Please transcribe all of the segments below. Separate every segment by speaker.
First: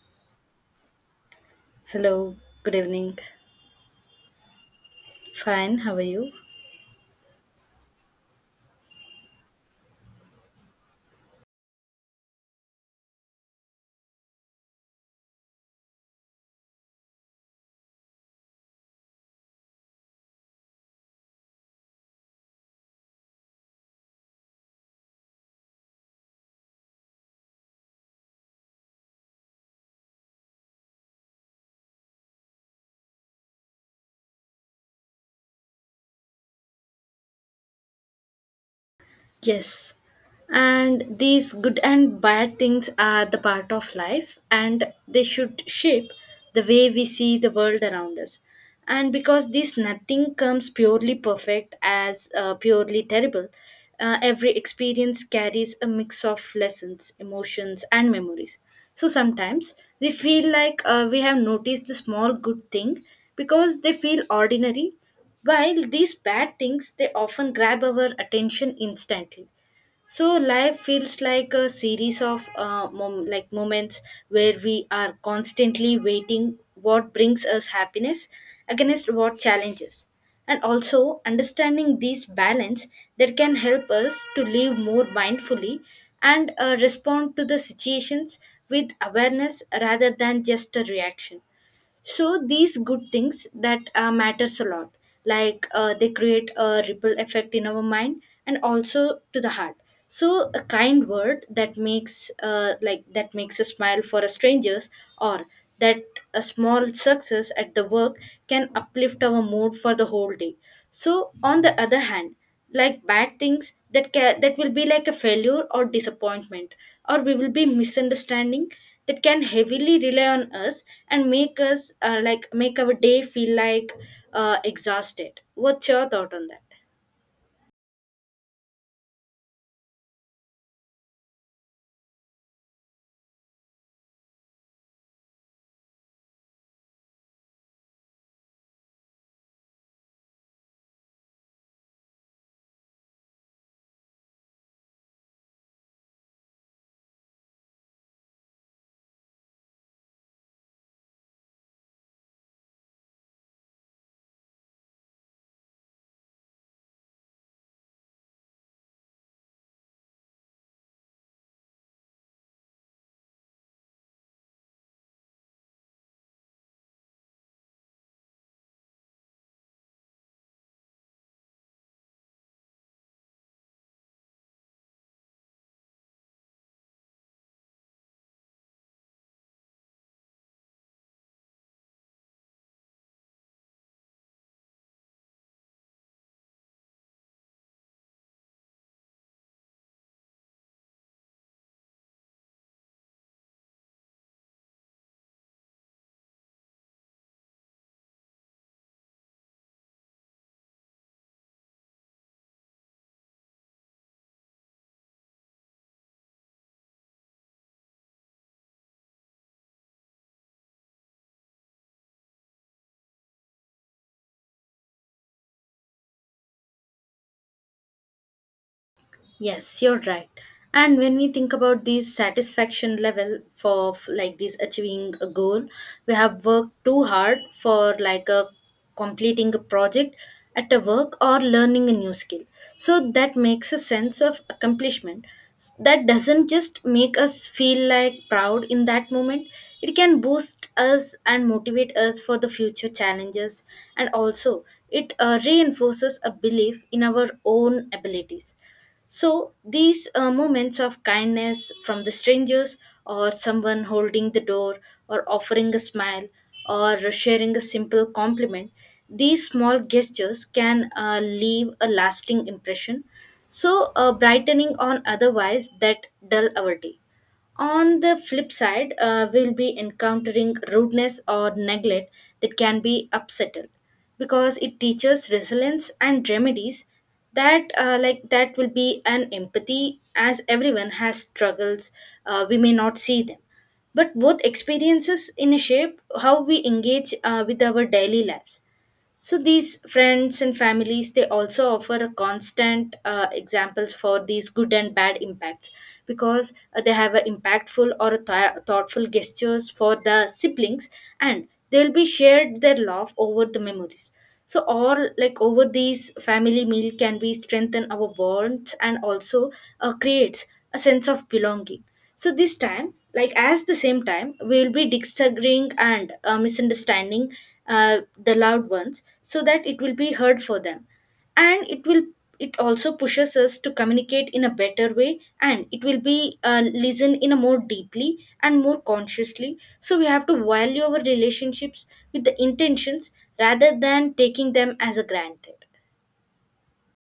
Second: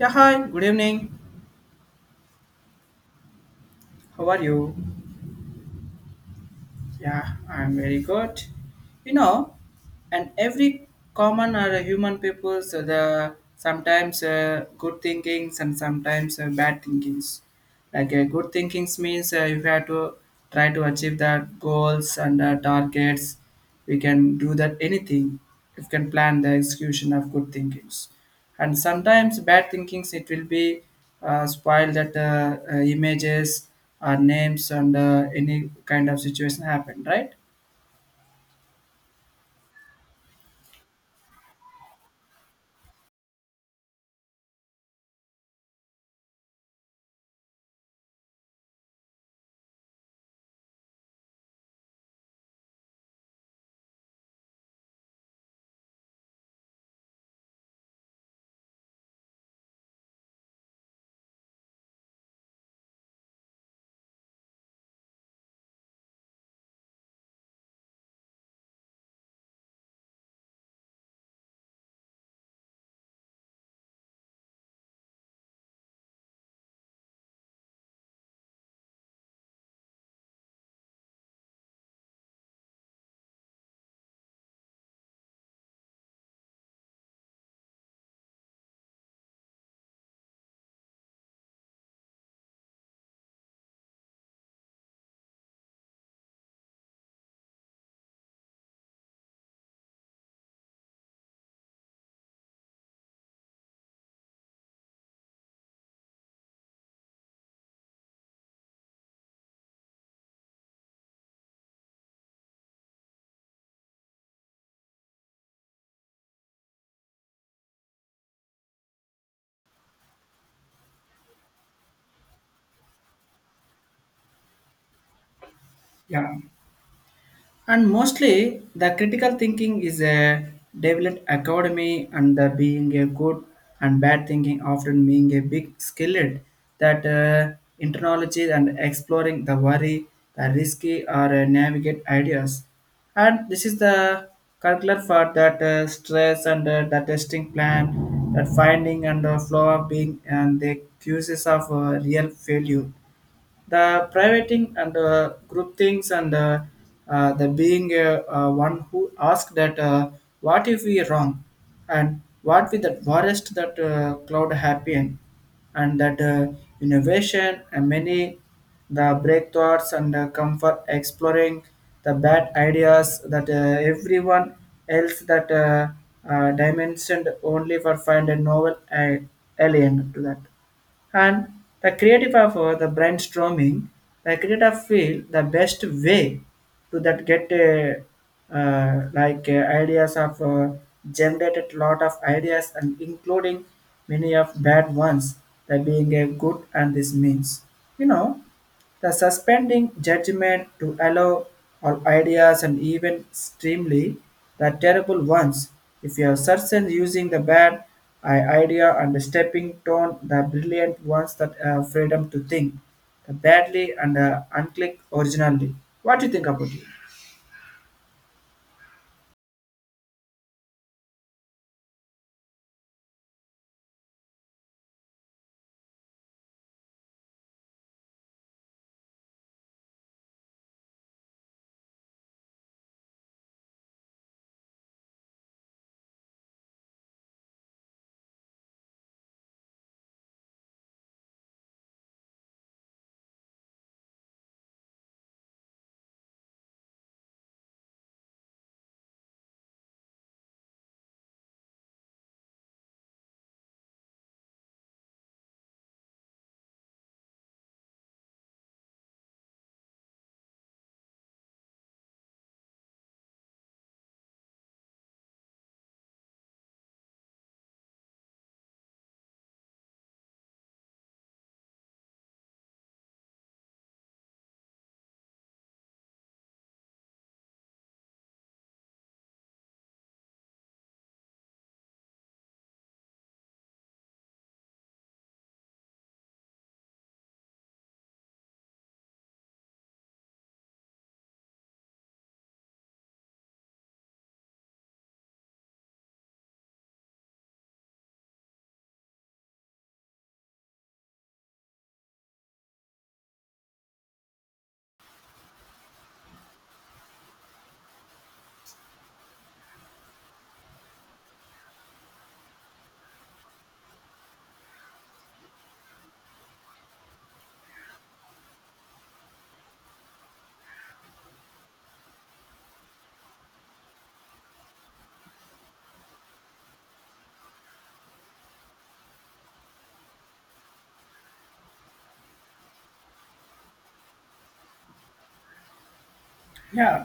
Speaker 1: Yeah, hi, good evening.
Speaker 2: Hello, good evening.
Speaker 1: How are you?
Speaker 2: Fine, how are you?
Speaker 1: Yeah, I'm very good. You know, and every common or a human people, so the sometimes good thinkings and sometimes bad thinkings. Like a good thinking means if we have to try to achieve that goals and targets, we can do that anything. If can plan the execution of good thinkings, and sometimes bad thinkings it will be spoiled that images or names and any kind of situation happen, right?
Speaker 2: Yes. And these good and bad things are the part of life and they should shape the way we see the world around us. And because this nothing comes purely perfect as purely terrible, every experience carries a mix of lessons, emotions, and memories. So sometimes we feel like we have noticed the small good thing because they feel ordinary. While these bad things, they often grab our attention instantly. So life feels like a series of like moments where we are constantly waiting what brings us happiness against what challenges. And also understanding these balance that can help us to live more mindfully and respond to the situations with awareness rather than just a reaction. So these good things that matters a lot, like they create a ripple effect in our mind and also to the heart. So a kind word that makes like that makes a smile for a strangers, or that a small success at the work can uplift our mood for the whole day. So on the other hand, like bad things that that will be like a failure or disappointment, or we will be misunderstanding, that can heavily rely on us and make us like make our day feel like exhausted. What's your thought
Speaker 1: Yeah.
Speaker 2: on that?
Speaker 1: And mostly, the critical thinking is a developed academy, and the being a good and bad thinking often being a big skillet that internalize and exploring the worry, the risky, or navigate ideas. And this is the curricular for that stress and the testing plan, that finding and the flow of being and the cues of real failure the privating and group things and the being one who asked that what if we wrong and what with that worst that cloud happen and that innovation and many the breakthroughs and come for exploring the bad ideas that everyone else that dimensioned only for find a novel alien to that and the creative of the brainstorming the creative feel the best way to that get ideas of generated lot of ideas and including many of bad ones that being a good and this means you know the suspending judgment to allow all ideas and even extremely the terrible ones. If your are certain using the bad idea and stepping down the brilliant ones that have freedom to think, the badly and unclick originally. What do you think about it?
Speaker 2: Yes, you're right. And when we think about these satisfaction level for like this achieving a goal, we have worked too hard for, like, a completing a project at a work or learning a new skill. So that makes a sense of accomplishment. That doesn't just make us feel like proud in that moment. It can boost us and motivate us for the future challenges. And also, it reinforces a belief in our own abilities. So, these moments of kindness from the strangers, or someone holding the door, or offering a smile, or sharing a simple compliment, these small gestures can leave a lasting impression. So, brightening on otherwise that dull our day. On the flip side, we'll be encountering rudeness or neglect that can be upsetting because it teaches resilience and remedies that like that will be an empathy as everyone has struggles. We may not see them, but both experiences in a shape how we engage with our daily lives. So these friends and families, they also offer a constant examples for these good and bad impacts, because they have a impactful or a thoughtful gestures for the siblings, and they'll be shared their love over the memories. So all, like, over these family meal can be strengthen our bonds and also creates a sense of belonging. So this time, like as the same time, we will be disagreeing and misunderstanding the loved ones, so that it will be heard for them, and it will, it also pushes us to communicate in a better way, and it will be listen in a more deeply and more consciously. So we have to value our relationships with the intentions rather than taking them as a granted.
Speaker 1: Yeah,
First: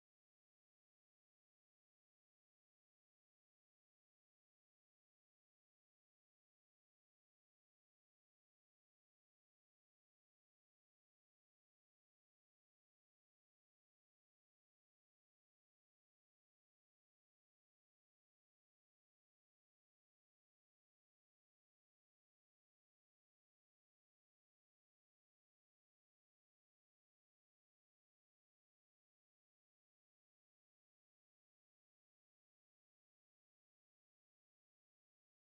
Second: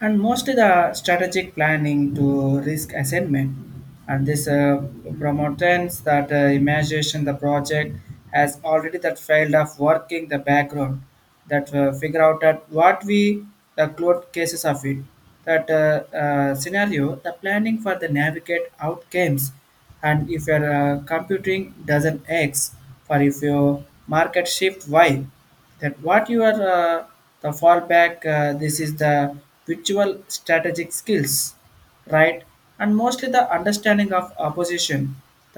Speaker 1: and mostly the strategic planning to risk assessment, and this promotes that imagination the project has already that failed of working the background that figure out that what we the cloud cases of it that scenario the planning for the navigate outcomes and if your computing doesn't x for if your market shift y that what you are the fallback this is the virtual strategic skills right and mostly the understanding of opposition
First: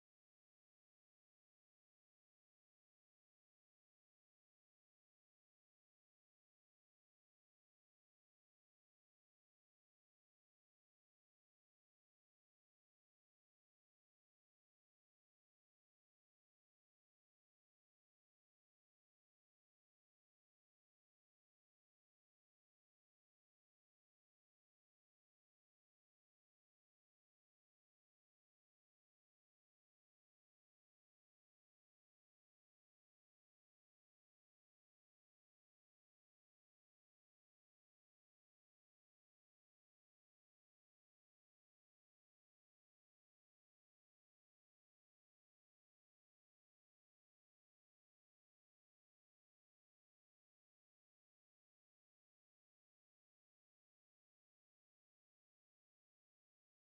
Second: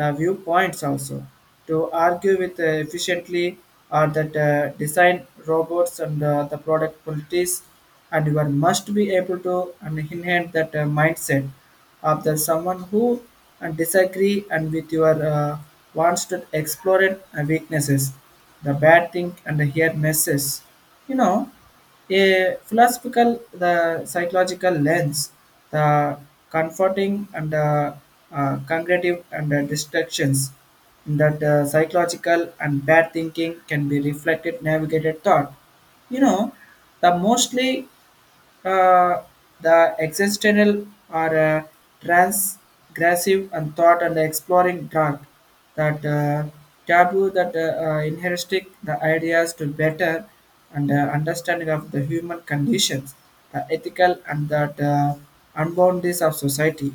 Speaker 1: the viewpoints also to argue with efficiently or that design robots and the product qualities and you are must be able to and enhance that mindset of the someone who and disagree and with your wants to explore it and weaknesses the bad thing and here messes you know a philosophical the psychological lens the comforting and cognitive and distractions that psychological and bad thinking can be reflected navigated thought you know the mostly uh, the existential are transgressive and thought and exploring dark that taboo that inheristic the ideas to better and understanding of the human conditions the ethical and that unboundedness of society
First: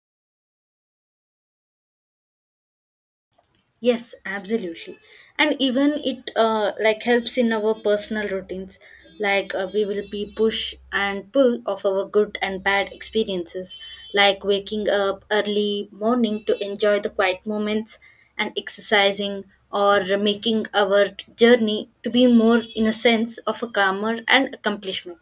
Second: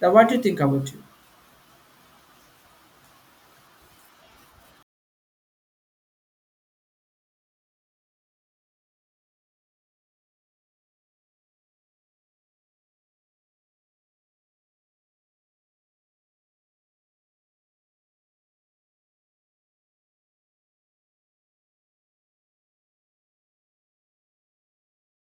Speaker 1: now what do you think about you.
Speaker 2: Yes, absolutely. And even it like helps in our personal routines. Like we will be push and pull of our good and bad experiences, like waking up early morning to enjoy the quiet moments and exercising, or making our journey to be more in a sense of a calmer and accomplishment.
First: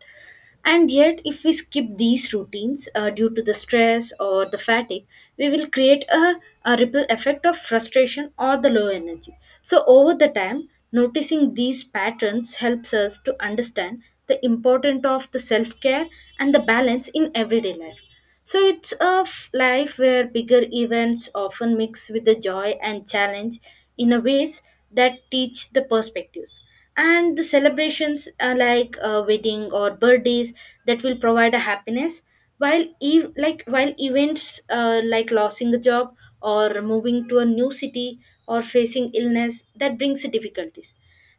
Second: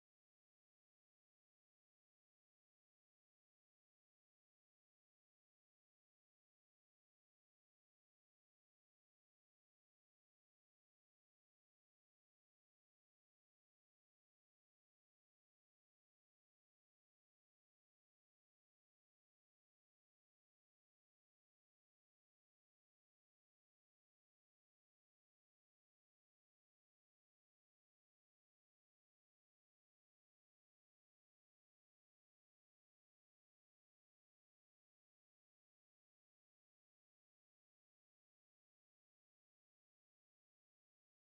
Speaker 2: And yet, if we skip these routines due to the stress or the fatigue, we will create a ripple effect of frustration or the low energy. So, over the time, noticing these patterns helps us to understand the importance of the self care and the balance in everyday life. So it's a life where bigger events often mix with the joy and challenge in a ways that teach the perspectives. And the celebrations are like a wedding or birthdays that will provide a happiness, while like while events like losing a job, or moving to a new city, or facing illness that brings difficulties,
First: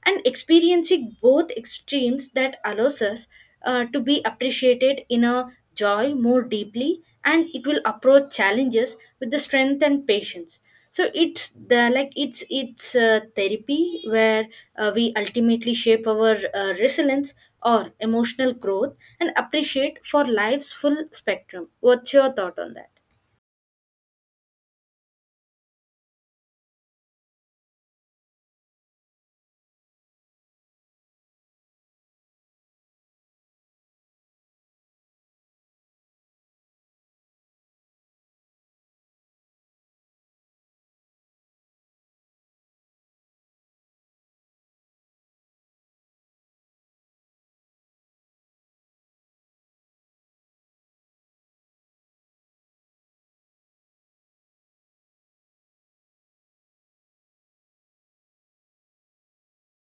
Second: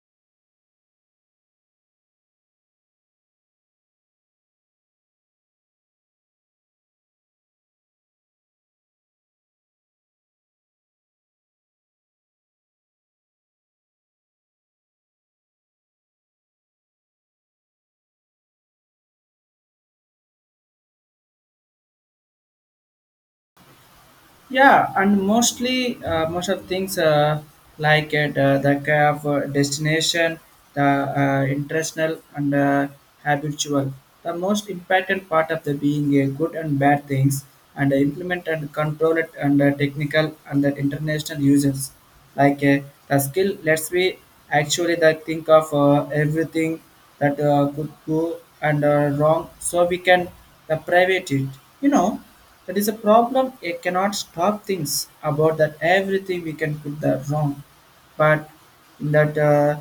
Speaker 2: and experiencing both extremes that allows us to be appreciated in a joy more deeply, and it will approach challenges with the strength and patience. So it's the, like, it's therapy where we ultimately shape our resilience or emotional growth and appreciate for life's full spectrum. What's your thought on that?
Speaker 1: Yeah, and mostly most of things like at the kind of destination, the international and habitual. The most important part of the being a good and bad things and implement and control it and technical and the international users like the skill lets me actually that think of everything that could go and wrong so we can private it you know that is a problem it cannot stop things about that everything we can put the wrong but that uh,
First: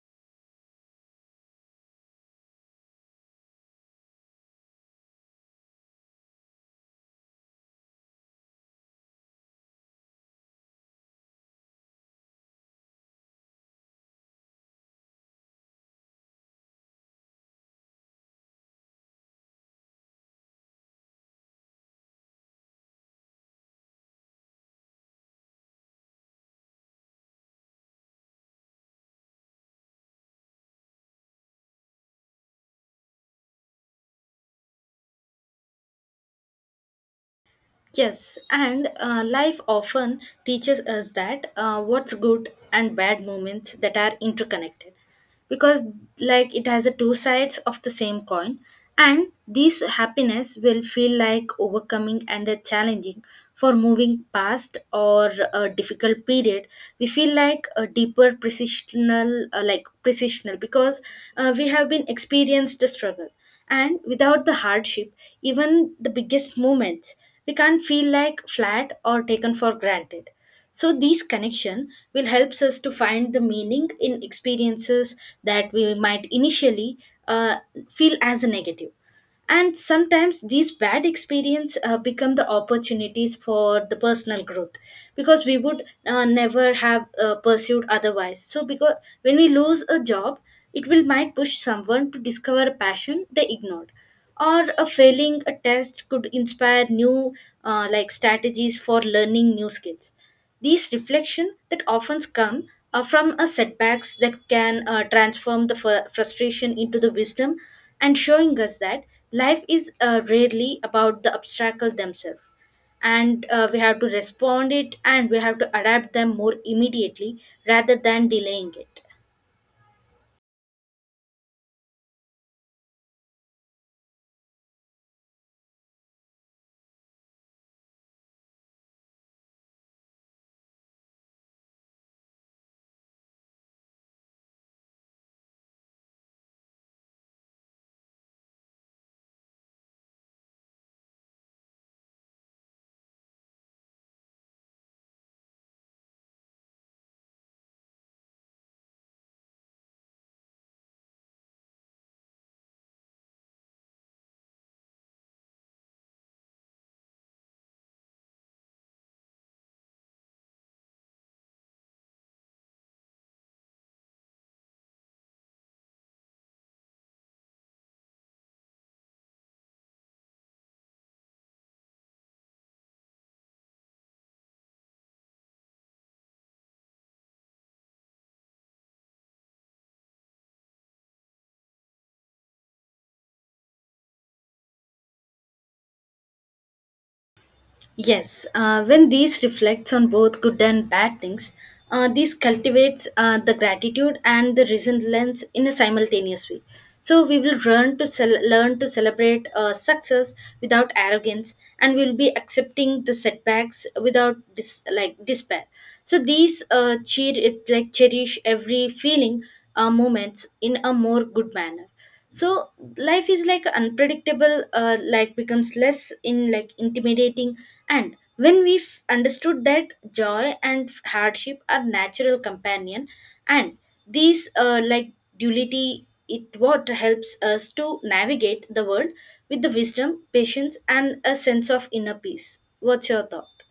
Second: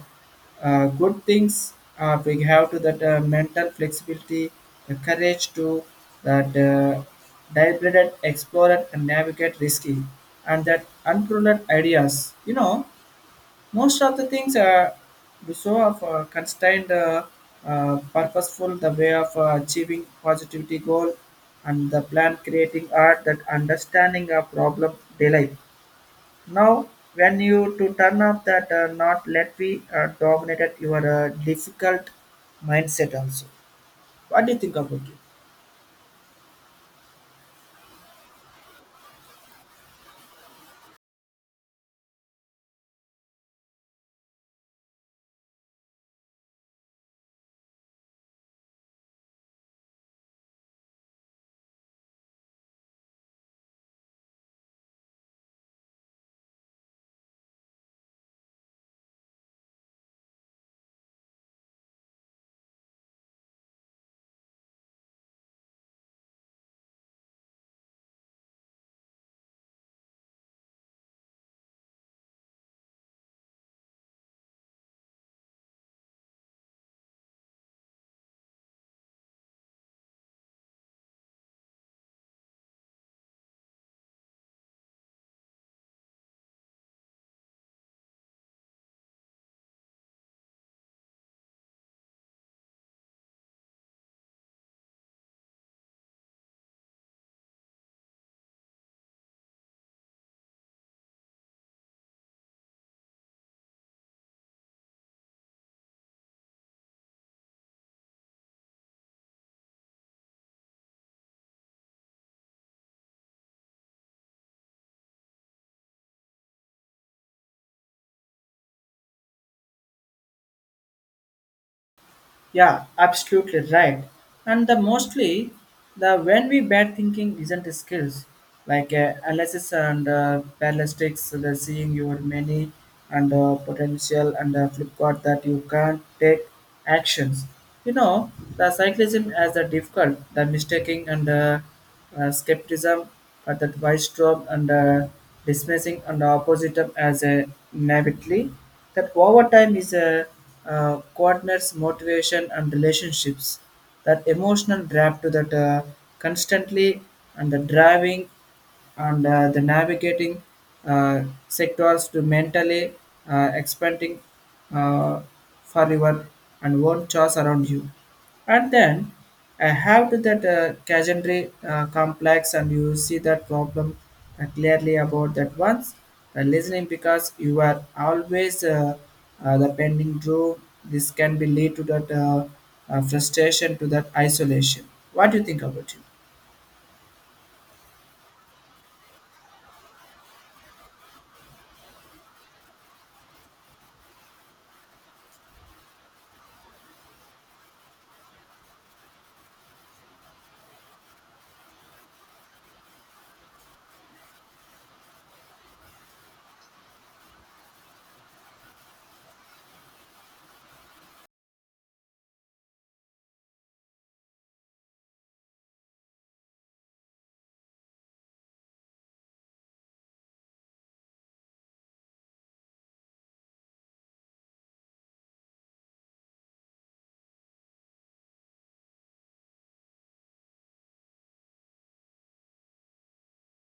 Speaker 1: uh, good things we have to that mental flexibility, the courage to that deliberate explore and navigate risky, and that unproven ideas. You know, most of the things are so of constrained, purposeful, the way of achieving positivity goal, and the plan creating art that understanding a problem delight now, when you to turn off that not let be dominated your difficult mindset also. What do you think about it?
Speaker 2: Yes, and life often teaches us that what's good and bad moments that are interconnected, because like it has a two sides of the same coin, and this happiness will feel like overcoming and a challenging for moving past or a difficult period. We feel like a deeper precisional, precisional because we have been experienced the struggle. And without the hardship, even the biggest moments, we can't feel like flat or taken for granted. So these connection will helps us to find the meaning in experiences that we might initially uh, feel as a negative. And sometimes these bad experience become the opportunities for the personal growth, because we would never have pursued otherwise. So because when we lose a job, it will might push someone to discover a passion they ignored, or a failing a test could inspire new like strategies for learning new skills. These reflection that often come from a setbacks that can transform the frustration into the wisdom, and showing us that life is rarely about the obstacle themselves, and we have to respond it, and we have to adapt them more immediately rather than delaying it.
Speaker 1: Yeah, absolutely right. And the mostly the when we bad thinking isn't a skills like analysis and ballistics, so the seeing your many and potential and flip card that you can't take actions. You know the cyclism as a difficult, the mistaking and skepticism, but the wise drop and dismissing and the opposite up as a naively that over time is a coordinates motivation and relationships that emotional drive to that constantly and the driving and the navigating uh, sectors to mentally expanding uh, for your and own choice around you. And then I have to that category complex and you see that problem clearly about that once the listening because you are always the pending drew this can be lead to that frustration to that isolation. What do you think about it?
Speaker 2: Yes, when these reflects on both good and bad things, these cultivates the gratitude and the resilience in a simultaneous way. So we will learn to learn to celebrate success without arrogance, and we'll be accepting the setbacks without like despair. So these cheer it like cherish every feeling moments in a more good manner. So life is like unpredictable, like becomes less in like intimidating. And when we've understood that joy and hardship are natural companion, and these like duality it what helps us to navigate the world with the wisdom patience and a sense of inner peace. What's your thought?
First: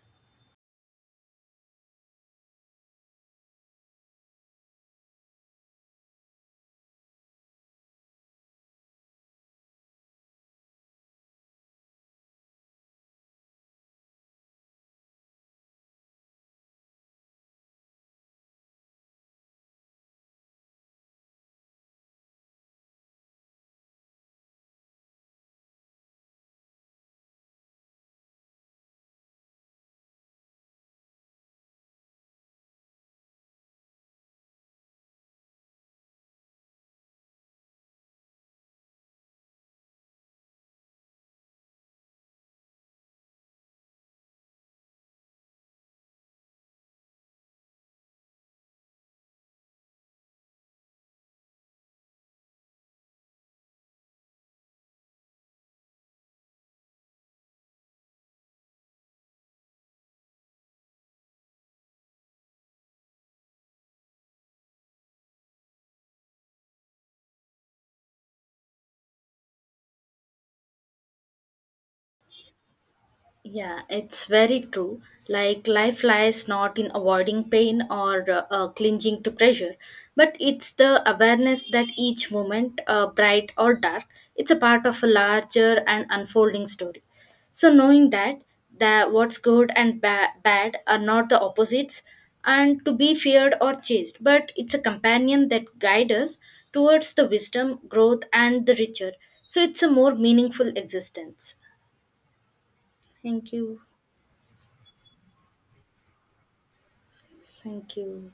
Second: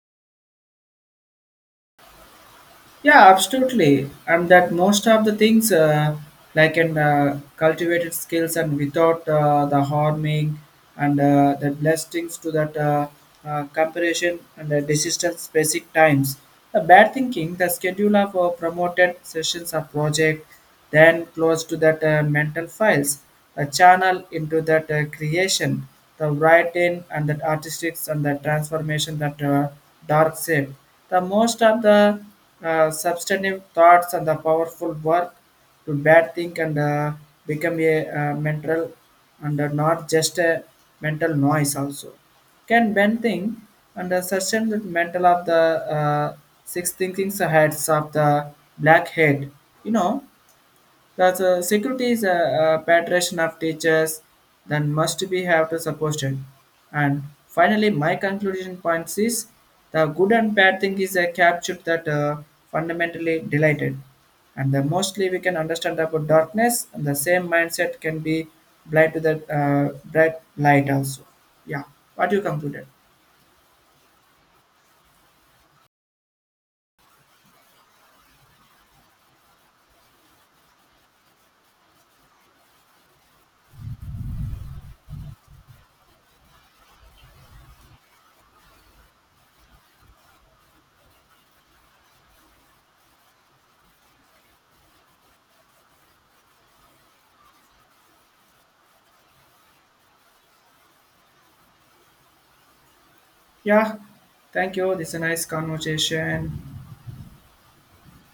Speaker 1: Yeah, absolutely. And that most of the things like in cultivated skills and without the harming and the blessings to that comparison and the desistance basic times. The bad thinking, the schedule of promoted sessions of project then close to that mental files, the channel into that creation, the writing and the artistics and the transformation that dark side. The most of the substantive thoughts and the powerful work to bad think and become a mental and not just a mental noise also can bend thing and sustain the mental of the uh, six thinkings heads of the black head you know that's security is a patron of teachers, then must be have to support it. And finally, my conclusion points is the good and bad thing is a capture that fundamentally delighted, and the mostly we can understand about darkness, and the same mindset can be blind to the bright light also. Yeah, what you concluded?
Speaker 2: Yeah, it's very true. Like life lies not in avoiding pain or clinging to pressure, but it's the awareness that each moment, bright or dark, it's a part of a larger and unfolding story. So knowing that that what's good and bad are not the opposites and to be feared or chased, but it's a companion that guides us towards the wisdom, growth, and the richer. So it's a more meaningful existence. Thank you.
Speaker 1: Yeah, thank you. This is a nice conversation.
Speaker 2: Thank you.